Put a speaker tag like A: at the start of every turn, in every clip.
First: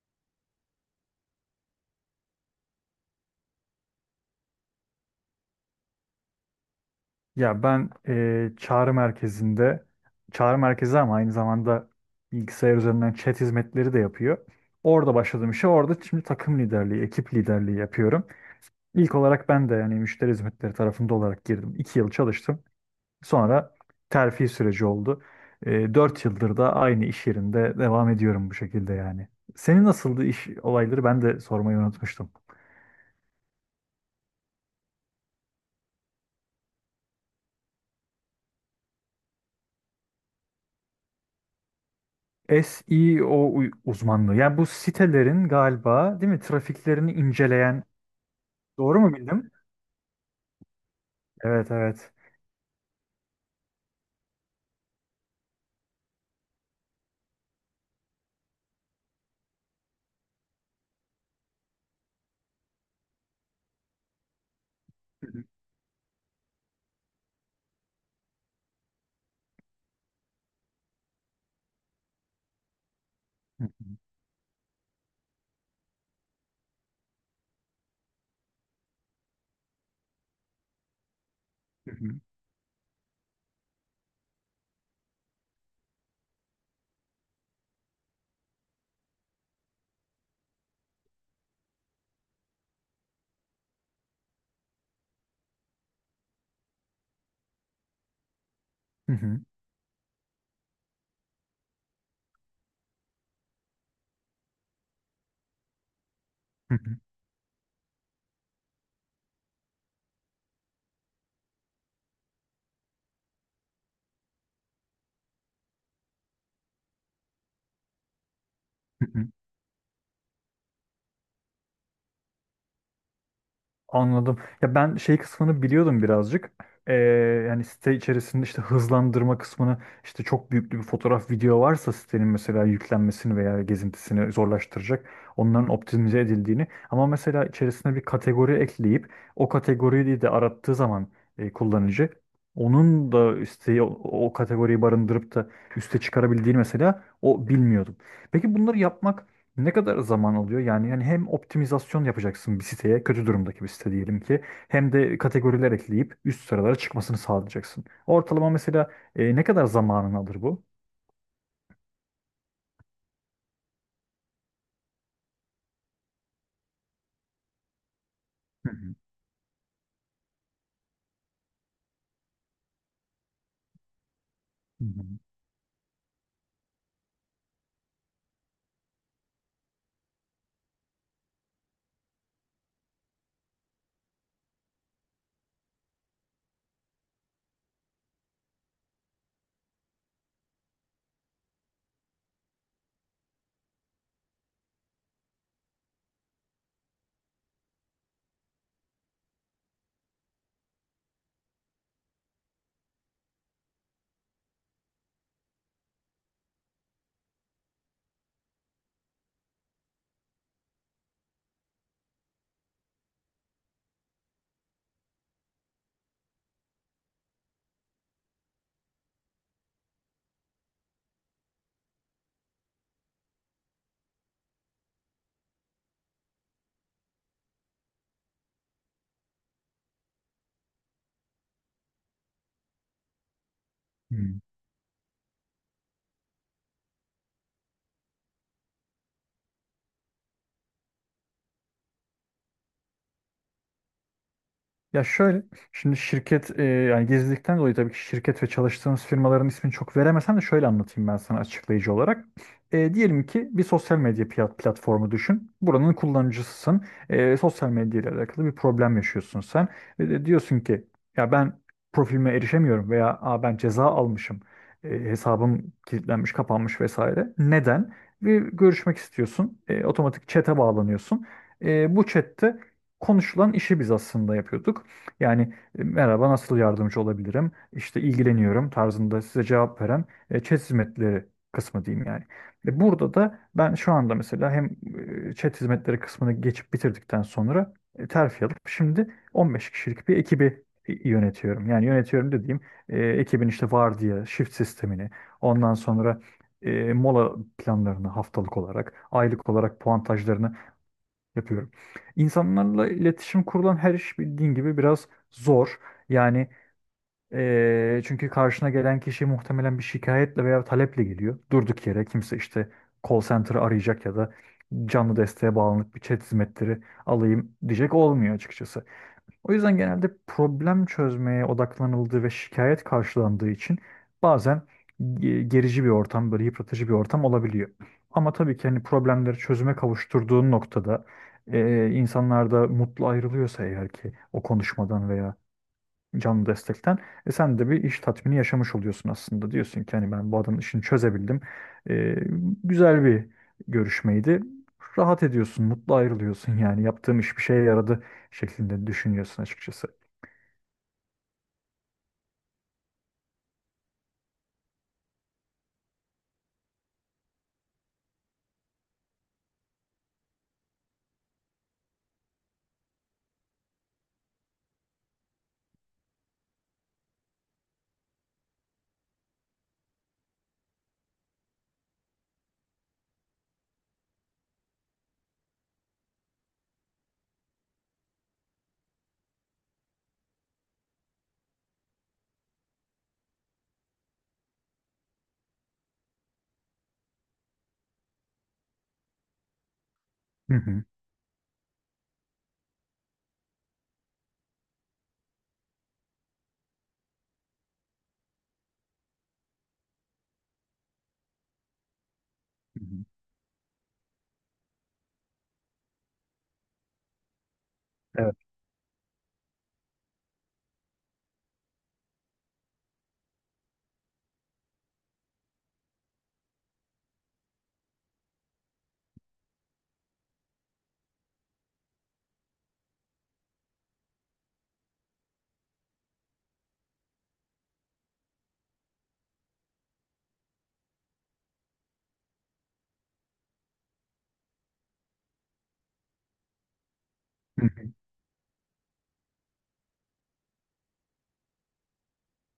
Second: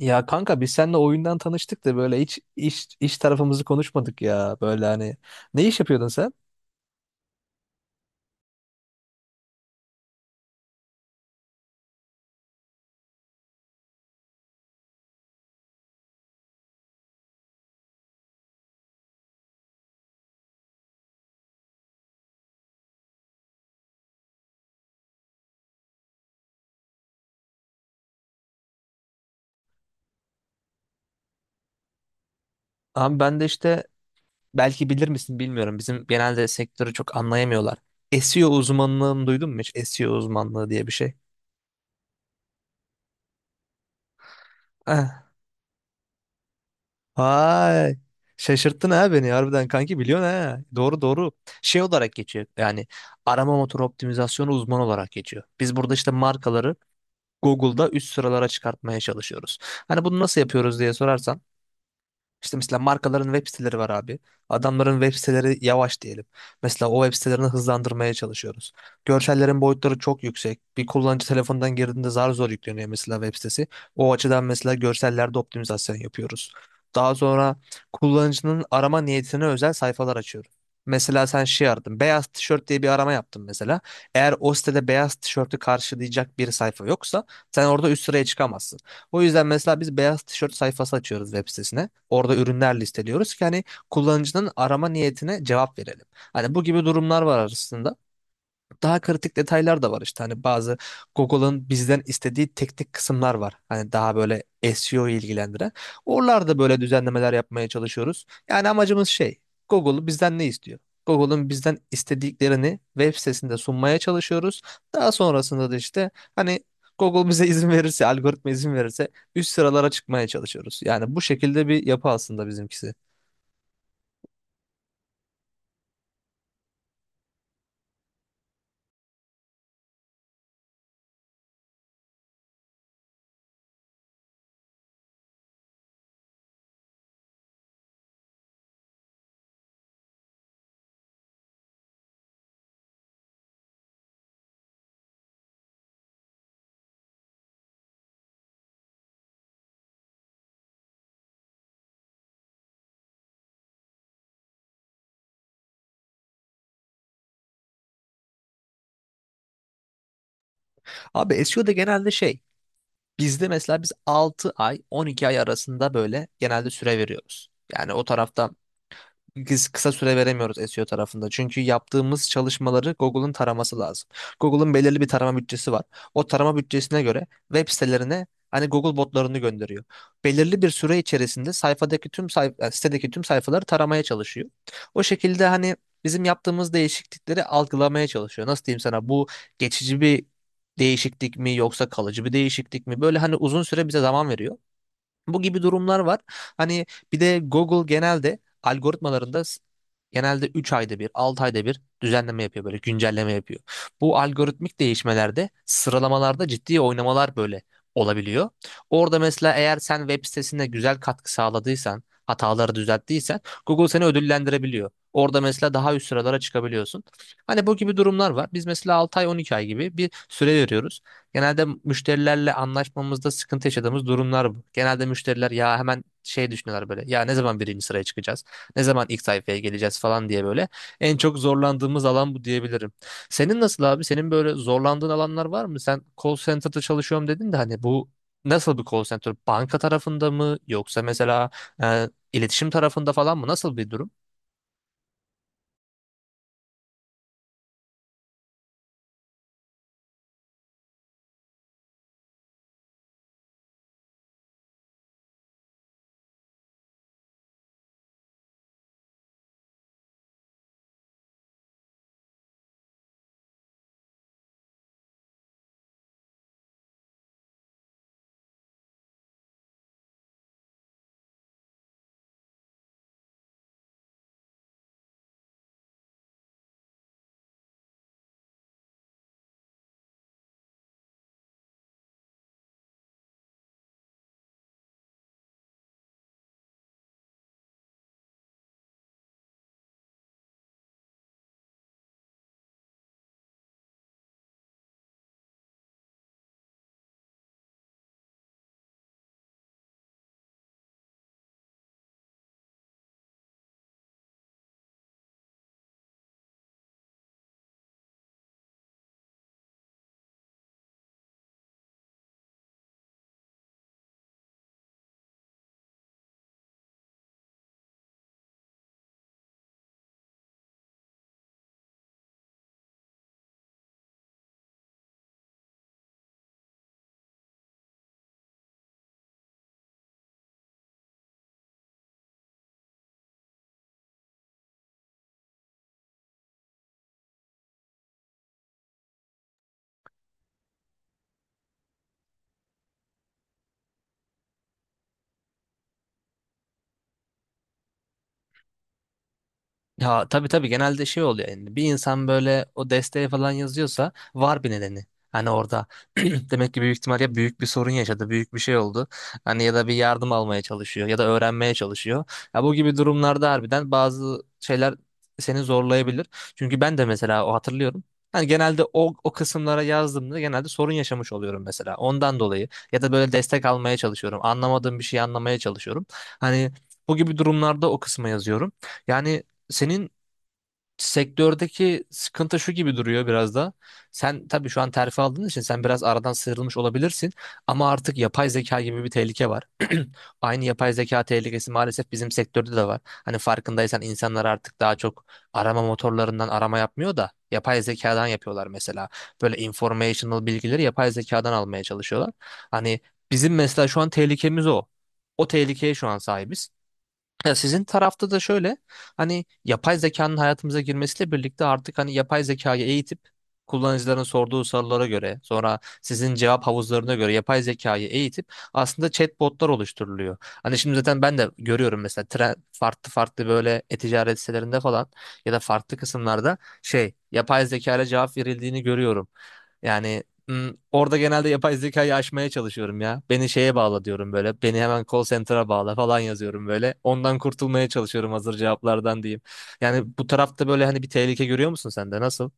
A: Ya kanka biz seninle oyundan tanıştık da böyle hiç iş tarafımızı konuşmadık ya. Böyle hani ne iş yapıyordun sen?
B: Ya ben çağrı merkezinde, çağrı merkezi ama aynı zamanda bilgisayar üzerinden chat hizmetleri de yapıyor. Orada başladığım işe orada şimdi takım liderliği, ekip liderliği yapıyorum. İlk olarak ben de yani müşteri hizmetleri tarafında olarak girdim. İki yıl çalıştım. Sonra terfi süreci oldu. Dört yıldır da aynı iş yerinde devam ediyorum bu şekilde yani. Senin nasıldı iş olayları ben de sormayı unutmuştum.
A: Abi ben de işte belki bilir misin bilmiyorum. Bizim genelde sektörü çok anlayamıyorlar. SEO uzmanlığını duydun mu hiç? SEO uzmanlığı diye bir şey.
B: Uzmanlığı. Yani bu
A: Eh.
B: sitelerin galiba değil mi trafiklerini inceleyen.
A: Ay. Şaşırttın
B: Doğru
A: ha
B: mu
A: beni
B: bildim?
A: harbiden kanki biliyorsun ha. Doğru doğru.
B: Evet,
A: Şey olarak
B: evet.
A: geçiyor. Yani arama motoru optimizasyonu uzmanı olarak geçiyor. Biz burada işte markaları Google'da üst sıralara çıkartmaya çalışıyoruz. Hani bunu nasıl yapıyoruz diye sorarsan işte mesela markaların web siteleri var abi. Adamların web
B: Hı
A: siteleri yavaş diyelim. Mesela o web sitelerini hızlandırmaya çalışıyoruz. Görsellerin boyutları çok yüksek. Bir kullanıcı telefondan girdiğinde zar zor yükleniyor mesela web sitesi.
B: hı,
A: O açıdan mesela görsellerde optimizasyon yapıyoruz. Daha sonra kullanıcının arama niyetine özel sayfalar açıyoruz. Mesela sen şey
B: hı
A: aradın.
B: hı,
A: Beyaz tişört diye bir arama yaptın mesela. Eğer o sitede beyaz tişörtü karşılayacak bir sayfa yoksa sen orada üst sıraya çıkamazsın. O yüzden mesela biz beyaz tişört sayfası açıyoruz web sitesine. Orada ürünler listeliyoruz ki hani kullanıcının arama niyetine cevap verelim. Hani bu gibi durumlar var arasında daha
B: hı
A: kritik
B: hı,
A: detaylar da var işte hani bazı Google'ın bizden istediği teknik kısımlar var. Hani daha böyle SEO ilgilendiren. Oralarda
B: hı
A: böyle
B: hı,
A: düzenlemeler yapmaya çalışıyoruz. Yani amacımız şey Google bizden ne istiyor? Google'ın bizden istediklerini web sitesinde sunmaya çalışıyoruz. Daha sonrasında da işte hani Google bize izin verirse, algoritma izin
B: hı
A: verirse
B: hı.
A: üst sıralara çıkmaya çalışıyoruz. Yani bu şekilde bir yapı aslında bizimkisi.
B: Anladım. Ya ben şey kısmını biliyordum birazcık. Ee, Yani site içerisinde işte hızlandırma kısmını işte çok büyüklü bir fotoğraf video varsa sitenin mesela yüklenmesini veya gezintisini zorlaştıracak onların optimize edildiğini ama mesela içerisine bir kategori ekleyip o kategoriyi de arattığı zaman kullanıcı onun da isteği o, o kategoriyi barındırıp da üste çıkarabildiğini mesela o bilmiyordum. Peki bunları yapmak ne kadar zaman alıyor? Yani hem optimizasyon yapacaksın bir siteye, kötü durumdaki bir site diyelim ki, hem de kategoriler ekleyip üst sıralara çıkmasını sağlayacaksın. Ortalama mesela ne kadar zamanını alır bu?
A: Abi SEO'da genelde şey bizde mesela biz 6 ay 12 ay arasında böyle genelde süre veriyoruz. Yani o tarafta
B: Hı hı.
A: biz kısa süre veremiyoruz SEO tarafında. Çünkü yaptığımız çalışmaları Google'ın taraması lazım. Google'ın
B: Hı
A: belirli
B: hı.
A: bir tarama bütçesi var. O tarama bütçesine göre web sitelerine hani Google botlarını gönderiyor. Belirli bir süre içerisinde sayfadaki tüm sitedeki tüm sayfaları taramaya çalışıyor. O şekilde hani bizim yaptığımız değişiklikleri algılamaya çalışıyor. Nasıl diyeyim sana bu geçici bir değişiklik mi yoksa kalıcı bir değişiklik mi? Böyle hani uzun süre bize zaman veriyor. Bu gibi durumlar var. Hani bir de Google genelde algoritmalarında genelde 3 ayda bir, 6 ayda bir düzenleme yapıyor böyle güncelleme yapıyor. Bu algoritmik değişmelerde sıralamalarda ciddi oynamalar böyle olabiliyor. Orada mesela eğer sen web sitesine güzel katkı sağladıysan, hataları düzelttiysen Google seni ödüllendirebiliyor. Orada mesela daha üst sıralara çıkabiliyorsun. Hani bu gibi durumlar var. Biz mesela 6 ay 12 ay gibi bir süre veriyoruz. Genelde müşterilerle anlaşmamızda sıkıntı yaşadığımız durumlar bu. Genelde müşteriler ya hemen şey düşünüyorlar böyle. Ya ne zaman birinci sıraya çıkacağız? Ne zaman ilk sayfaya geleceğiz falan diye böyle. En çok zorlandığımız alan bu diyebilirim. Senin nasıl abi?
B: Hı.
A: Senin böyle zorlandığın alanlar var mı? Sen call center'da çalışıyorum dedin de hani bu nasıl bir call center? Banka tarafında mı yoksa mesela iletişim tarafında falan mı? Nasıl bir durum?
B: Ya şöyle, şimdi şirket yani gizlilikten dolayı tabii ki şirket ve çalıştığımız firmaların ismini çok veremesem de şöyle anlatayım ben sana açıklayıcı olarak. Diyelim ki bir sosyal medya platformu düşün. Buranın kullanıcısısın. Sosyal medya ile alakalı bir problem yaşıyorsun sen. Ve de diyorsun ki ya ben profilime erişemiyorum veya aa, ben ceza almışım. Hesabım kilitlenmiş, kapanmış vesaire. Neden? Bir görüşmek istiyorsun. Otomatik chat'e bağlanıyorsun. Bu chat'te konuşulan işi biz aslında yapıyorduk. Yani merhaba, nasıl yardımcı olabilirim? İşte ilgileniyorum tarzında size cevap veren chat hizmetleri kısmı diyeyim yani. Burada da ben şu anda mesela hem chat hizmetleri kısmını geçip bitirdikten sonra terfi alıp şimdi 15 kişilik bir ekibi yönetiyorum. Yani yönetiyorum dediğim ekibin işte vardiya, shift sistemini, ondan sonra mola planlarını haftalık olarak, aylık olarak puantajlarını yapıyorum. İnsanlarla iletişim kurulan her iş bildiğin gibi biraz zor. Yani çünkü karşına gelen kişi muhtemelen bir şikayetle veya taleple geliyor. Durduk yere kimse işte call center'ı arayacak ya da canlı desteğe bağlanıp bir chat hizmetleri alayım diyecek olmuyor açıkçası. O yüzden genelde problem çözmeye odaklanıldığı ve şikayet karşılandığı için bazen gerici bir ortam, böyle yıpratıcı bir ortam olabiliyor. Ama tabii ki hani problemleri çözüme kavuşturduğun noktada insanlar da mutlu ayrılıyorsa eğer ki o konuşmadan veya canlı destekten. E sen de bir iş tatmini yaşamış oluyorsun aslında. Diyorsun ki hani ben bu adamın işini çözebildim. E, Güzel bir görüşmeydi. Rahat ediyorsun, mutlu ayrılıyorsun, yani yaptığım iş bir şeye yaradı şeklinde düşünüyorsun açıkçası.
A: Ya tabii tabii genelde şey oluyor yani bir insan böyle o desteği falan yazıyorsa var bir nedeni. Hani orada demek ki büyük ihtimal ya büyük bir sorun yaşadı, büyük bir şey oldu. Hani ya da bir yardım almaya çalışıyor ya da öğrenmeye çalışıyor. Ya bu gibi durumlarda harbiden bazı şeyler seni zorlayabilir. Çünkü ben de mesela o hatırlıyorum. Hani genelde o kısımlara yazdığımda genelde sorun yaşamış oluyorum mesela. Ondan dolayı ya da böyle destek almaya çalışıyorum. Anlamadığım bir şeyi anlamaya çalışıyorum. Hani bu gibi durumlarda o kısma yazıyorum. Yani senin sektördeki sıkıntı şu gibi duruyor biraz da. Sen tabii şu an terfi aldığın için sen biraz aradan sıyrılmış olabilirsin ama artık yapay zeka gibi bir tehlike var.
B: Hı
A: Aynı
B: hı.
A: yapay zeka tehlikesi maalesef bizim sektörde de var. Hani farkındaysan insanlar artık daha çok arama motorlarından arama yapmıyor da yapay zekadan yapıyorlar mesela. Böyle informational bilgileri yapay zekadan almaya çalışıyorlar.
B: Hı
A: Hani
B: hı.
A: bizim mesela şu an tehlikemiz o. O tehlikeye şu an sahibiz. Ya sizin tarafta da şöyle hani yapay zekanın hayatımıza girmesiyle birlikte artık hani yapay zekayı eğitip kullanıcıların sorduğu sorulara göre sonra sizin cevap havuzlarına göre yapay zekayı eğitip aslında chatbotlar oluşturuluyor. Hani şimdi zaten ben de görüyorum mesela tren, farklı farklı böyle e-ticaret sitelerinde falan ya da farklı kısımlarda şey yapay zekayla cevap verildiğini görüyorum. Yani orada genelde yapay zekayı aşmaya çalışıyorum ya. Beni şeye bağla diyorum böyle. Beni hemen call center'a bağla falan yazıyorum böyle. Ondan
B: Evet.
A: kurtulmaya çalışıyorum hazır cevaplardan diyeyim. Yani bu tarafta böyle hani bir tehlike görüyor musun sen de? Nasıl?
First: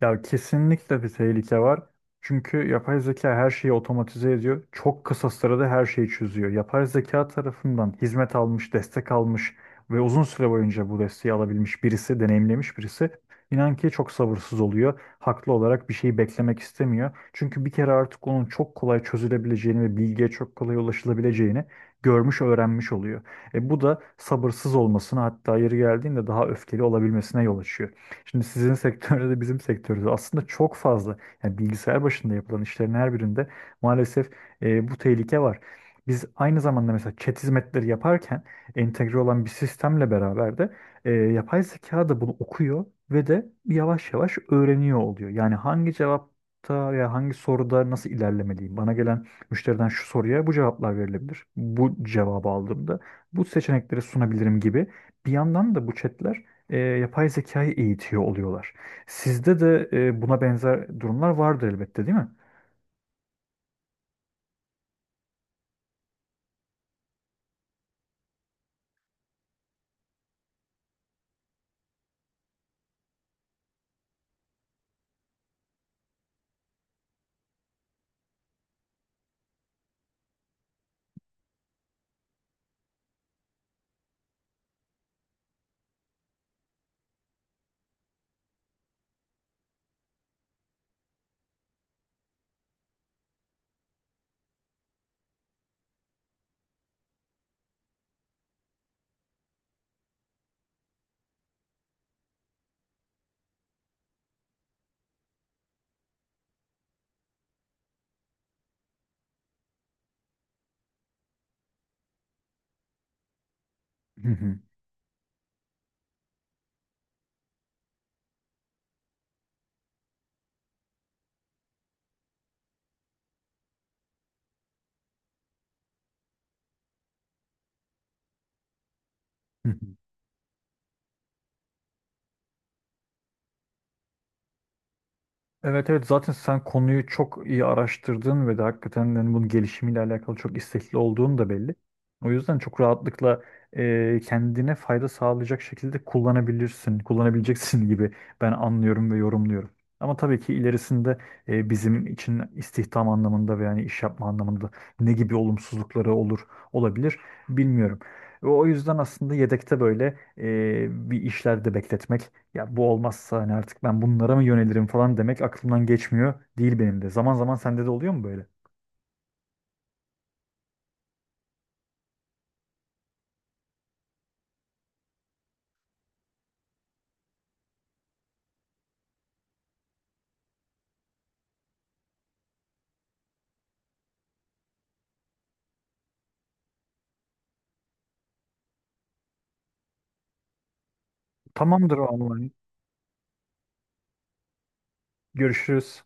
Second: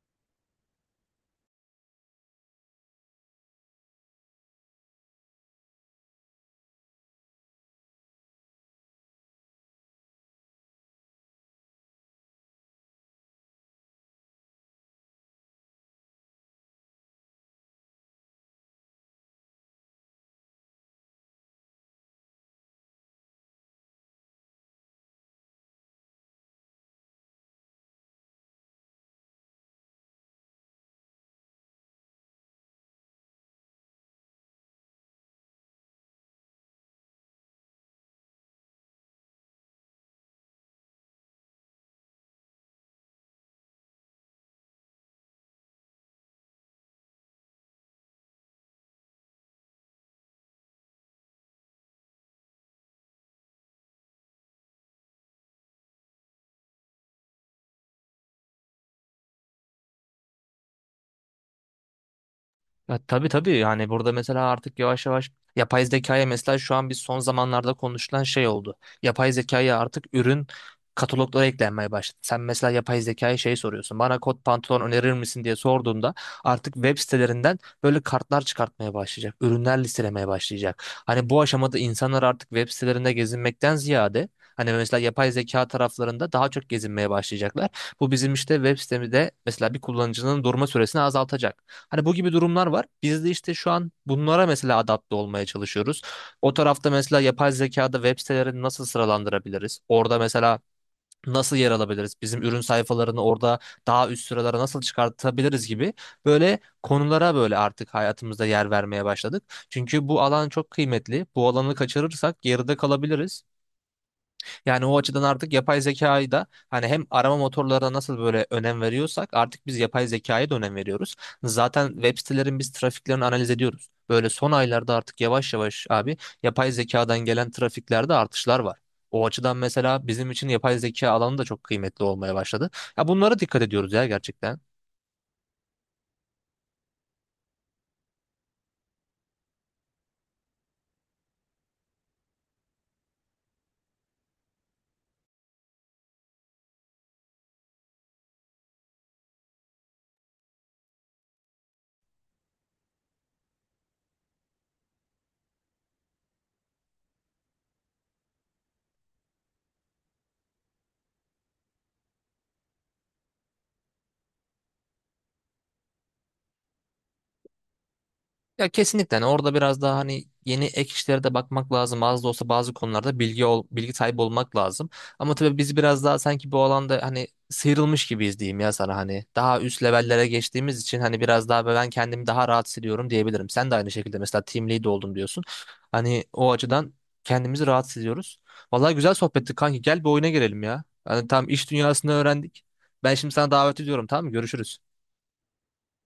B: Ya kesinlikle bir tehlike var. Çünkü yapay zeka her şeyi otomatize ediyor. Çok kısa sürede her şeyi çözüyor. Yapay zeka tarafından hizmet almış, destek almış ve uzun süre boyunca bu desteği alabilmiş birisi, deneyimlemiş birisi inan ki çok sabırsız oluyor. Haklı olarak bir şeyi beklemek istemiyor. Çünkü bir kere artık onun çok kolay çözülebileceğini ve bilgiye çok kolay ulaşılabileceğini görmüş, öğrenmiş oluyor. E bu da sabırsız olmasına, hatta yeri geldiğinde daha öfkeli olabilmesine yol açıyor. Şimdi sizin sektörde de bizim sektörde de aslında çok fazla, yani bilgisayar başında yapılan işlerin her birinde maalesef bu tehlike var. Biz aynı zamanda mesela chat hizmetleri yaparken entegre olan bir sistemle beraber de yapay zeka da bunu okuyor ve de yavaş yavaş öğreniyor oluyor. Yani hangi cevapta veya hangi soruda nasıl ilerlemeliyim? Bana gelen müşteriden şu soruya bu cevaplar verilebilir. Bu cevabı aldığımda bu seçenekleri sunabilirim gibi. Bir yandan da bu chatler yapay zekayı eğitiyor oluyorlar. Sizde de buna benzer durumlar vardır elbette, değil mi?
A: Ya, tabii tabii yani burada mesela artık yavaş yavaş yapay zekaya mesela şu an biz son zamanlarda konuşulan şey oldu. Yapay zekaya artık ürün kataloglara eklenmeye başladı. Sen mesela yapay zekaya şey soruyorsun. Bana kot pantolon önerir misin diye sorduğunda artık web sitelerinden böyle kartlar çıkartmaya başlayacak. Ürünler listelemeye başlayacak. Hani bu aşamada insanlar artık web sitelerinde gezinmekten ziyade hani mesela yapay zeka taraflarında daha çok gezinmeye başlayacaklar. Bu bizim işte web sitemizde mesela bir kullanıcının durma süresini azaltacak. Hani bu gibi durumlar var. Biz de işte şu an bunlara mesela adapte olmaya çalışıyoruz. O tarafta mesela yapay zekada web sitelerini nasıl sıralandırabiliriz? Orada mesela nasıl yer alabiliriz? Bizim ürün sayfalarını orada daha üst sıralara nasıl çıkartabiliriz gibi böyle konulara böyle artık hayatımızda yer vermeye başladık. Çünkü bu alan çok kıymetli. Bu alanı kaçırırsak geride kalabiliriz.
B: Hı
A: Yani o açıdan artık yapay zekayı da hani hem arama motorlarına nasıl böyle önem veriyorsak artık biz yapay zekaya da önem veriyoruz. Zaten web sitelerin biz trafiklerini analiz ediyoruz. Böyle son aylarda artık yavaş yavaş abi yapay zekadan gelen trafiklerde artışlar var. O açıdan
B: hı.
A: mesela bizim için yapay zeka alanı da çok kıymetli olmaya başladı. Ya bunlara dikkat ediyoruz ya gerçekten.
B: Evet, evet, zaten sen konuyu çok iyi araştırdın ve de hakikaten yani bunun gelişimiyle alakalı çok istekli olduğun da belli. O yüzden çok rahatlıkla kendine fayda sağlayacak şekilde kullanabilirsin, kullanabileceksin gibi ben anlıyorum ve yorumluyorum. Ama tabii ki ilerisinde bizim için istihdam anlamında ve yani iş yapma anlamında ne gibi olumsuzlukları olur, olabilir bilmiyorum. Ve o yüzden aslında yedekte böyle bir işlerde bekletmek, ya bu olmazsa hani artık ben bunlara mı yönelirim falan demek aklımdan geçmiyor değil benim de. Zaman zaman sende de oluyor mu böyle?
A: Ya kesinlikle hani orada biraz daha hani yeni ek işlere de bakmak lazım. Az da olsa bazı konularda bilgi sahibi olmak lazım. Ama tabii biz biraz daha sanki bu alanda hani sıyrılmış gibiyiz diyeyim ya sana hani. Daha üst levellere geçtiğimiz için hani biraz daha ben kendimi daha rahat hissediyorum diyebilirim. Sen de aynı şekilde mesela team lead oldum diyorsun. Hani o açıdan kendimizi rahat hissediyoruz. Vallahi güzel sohbetti kanki. Gel bir oyuna girelim ya. Hani tam iş
B: Tamamdır o
A: dünyasını
B: zaman.
A: öğrendik. Ben şimdi sana davet ediyorum tamam mı? Görüşürüz.
B: Görüşürüz.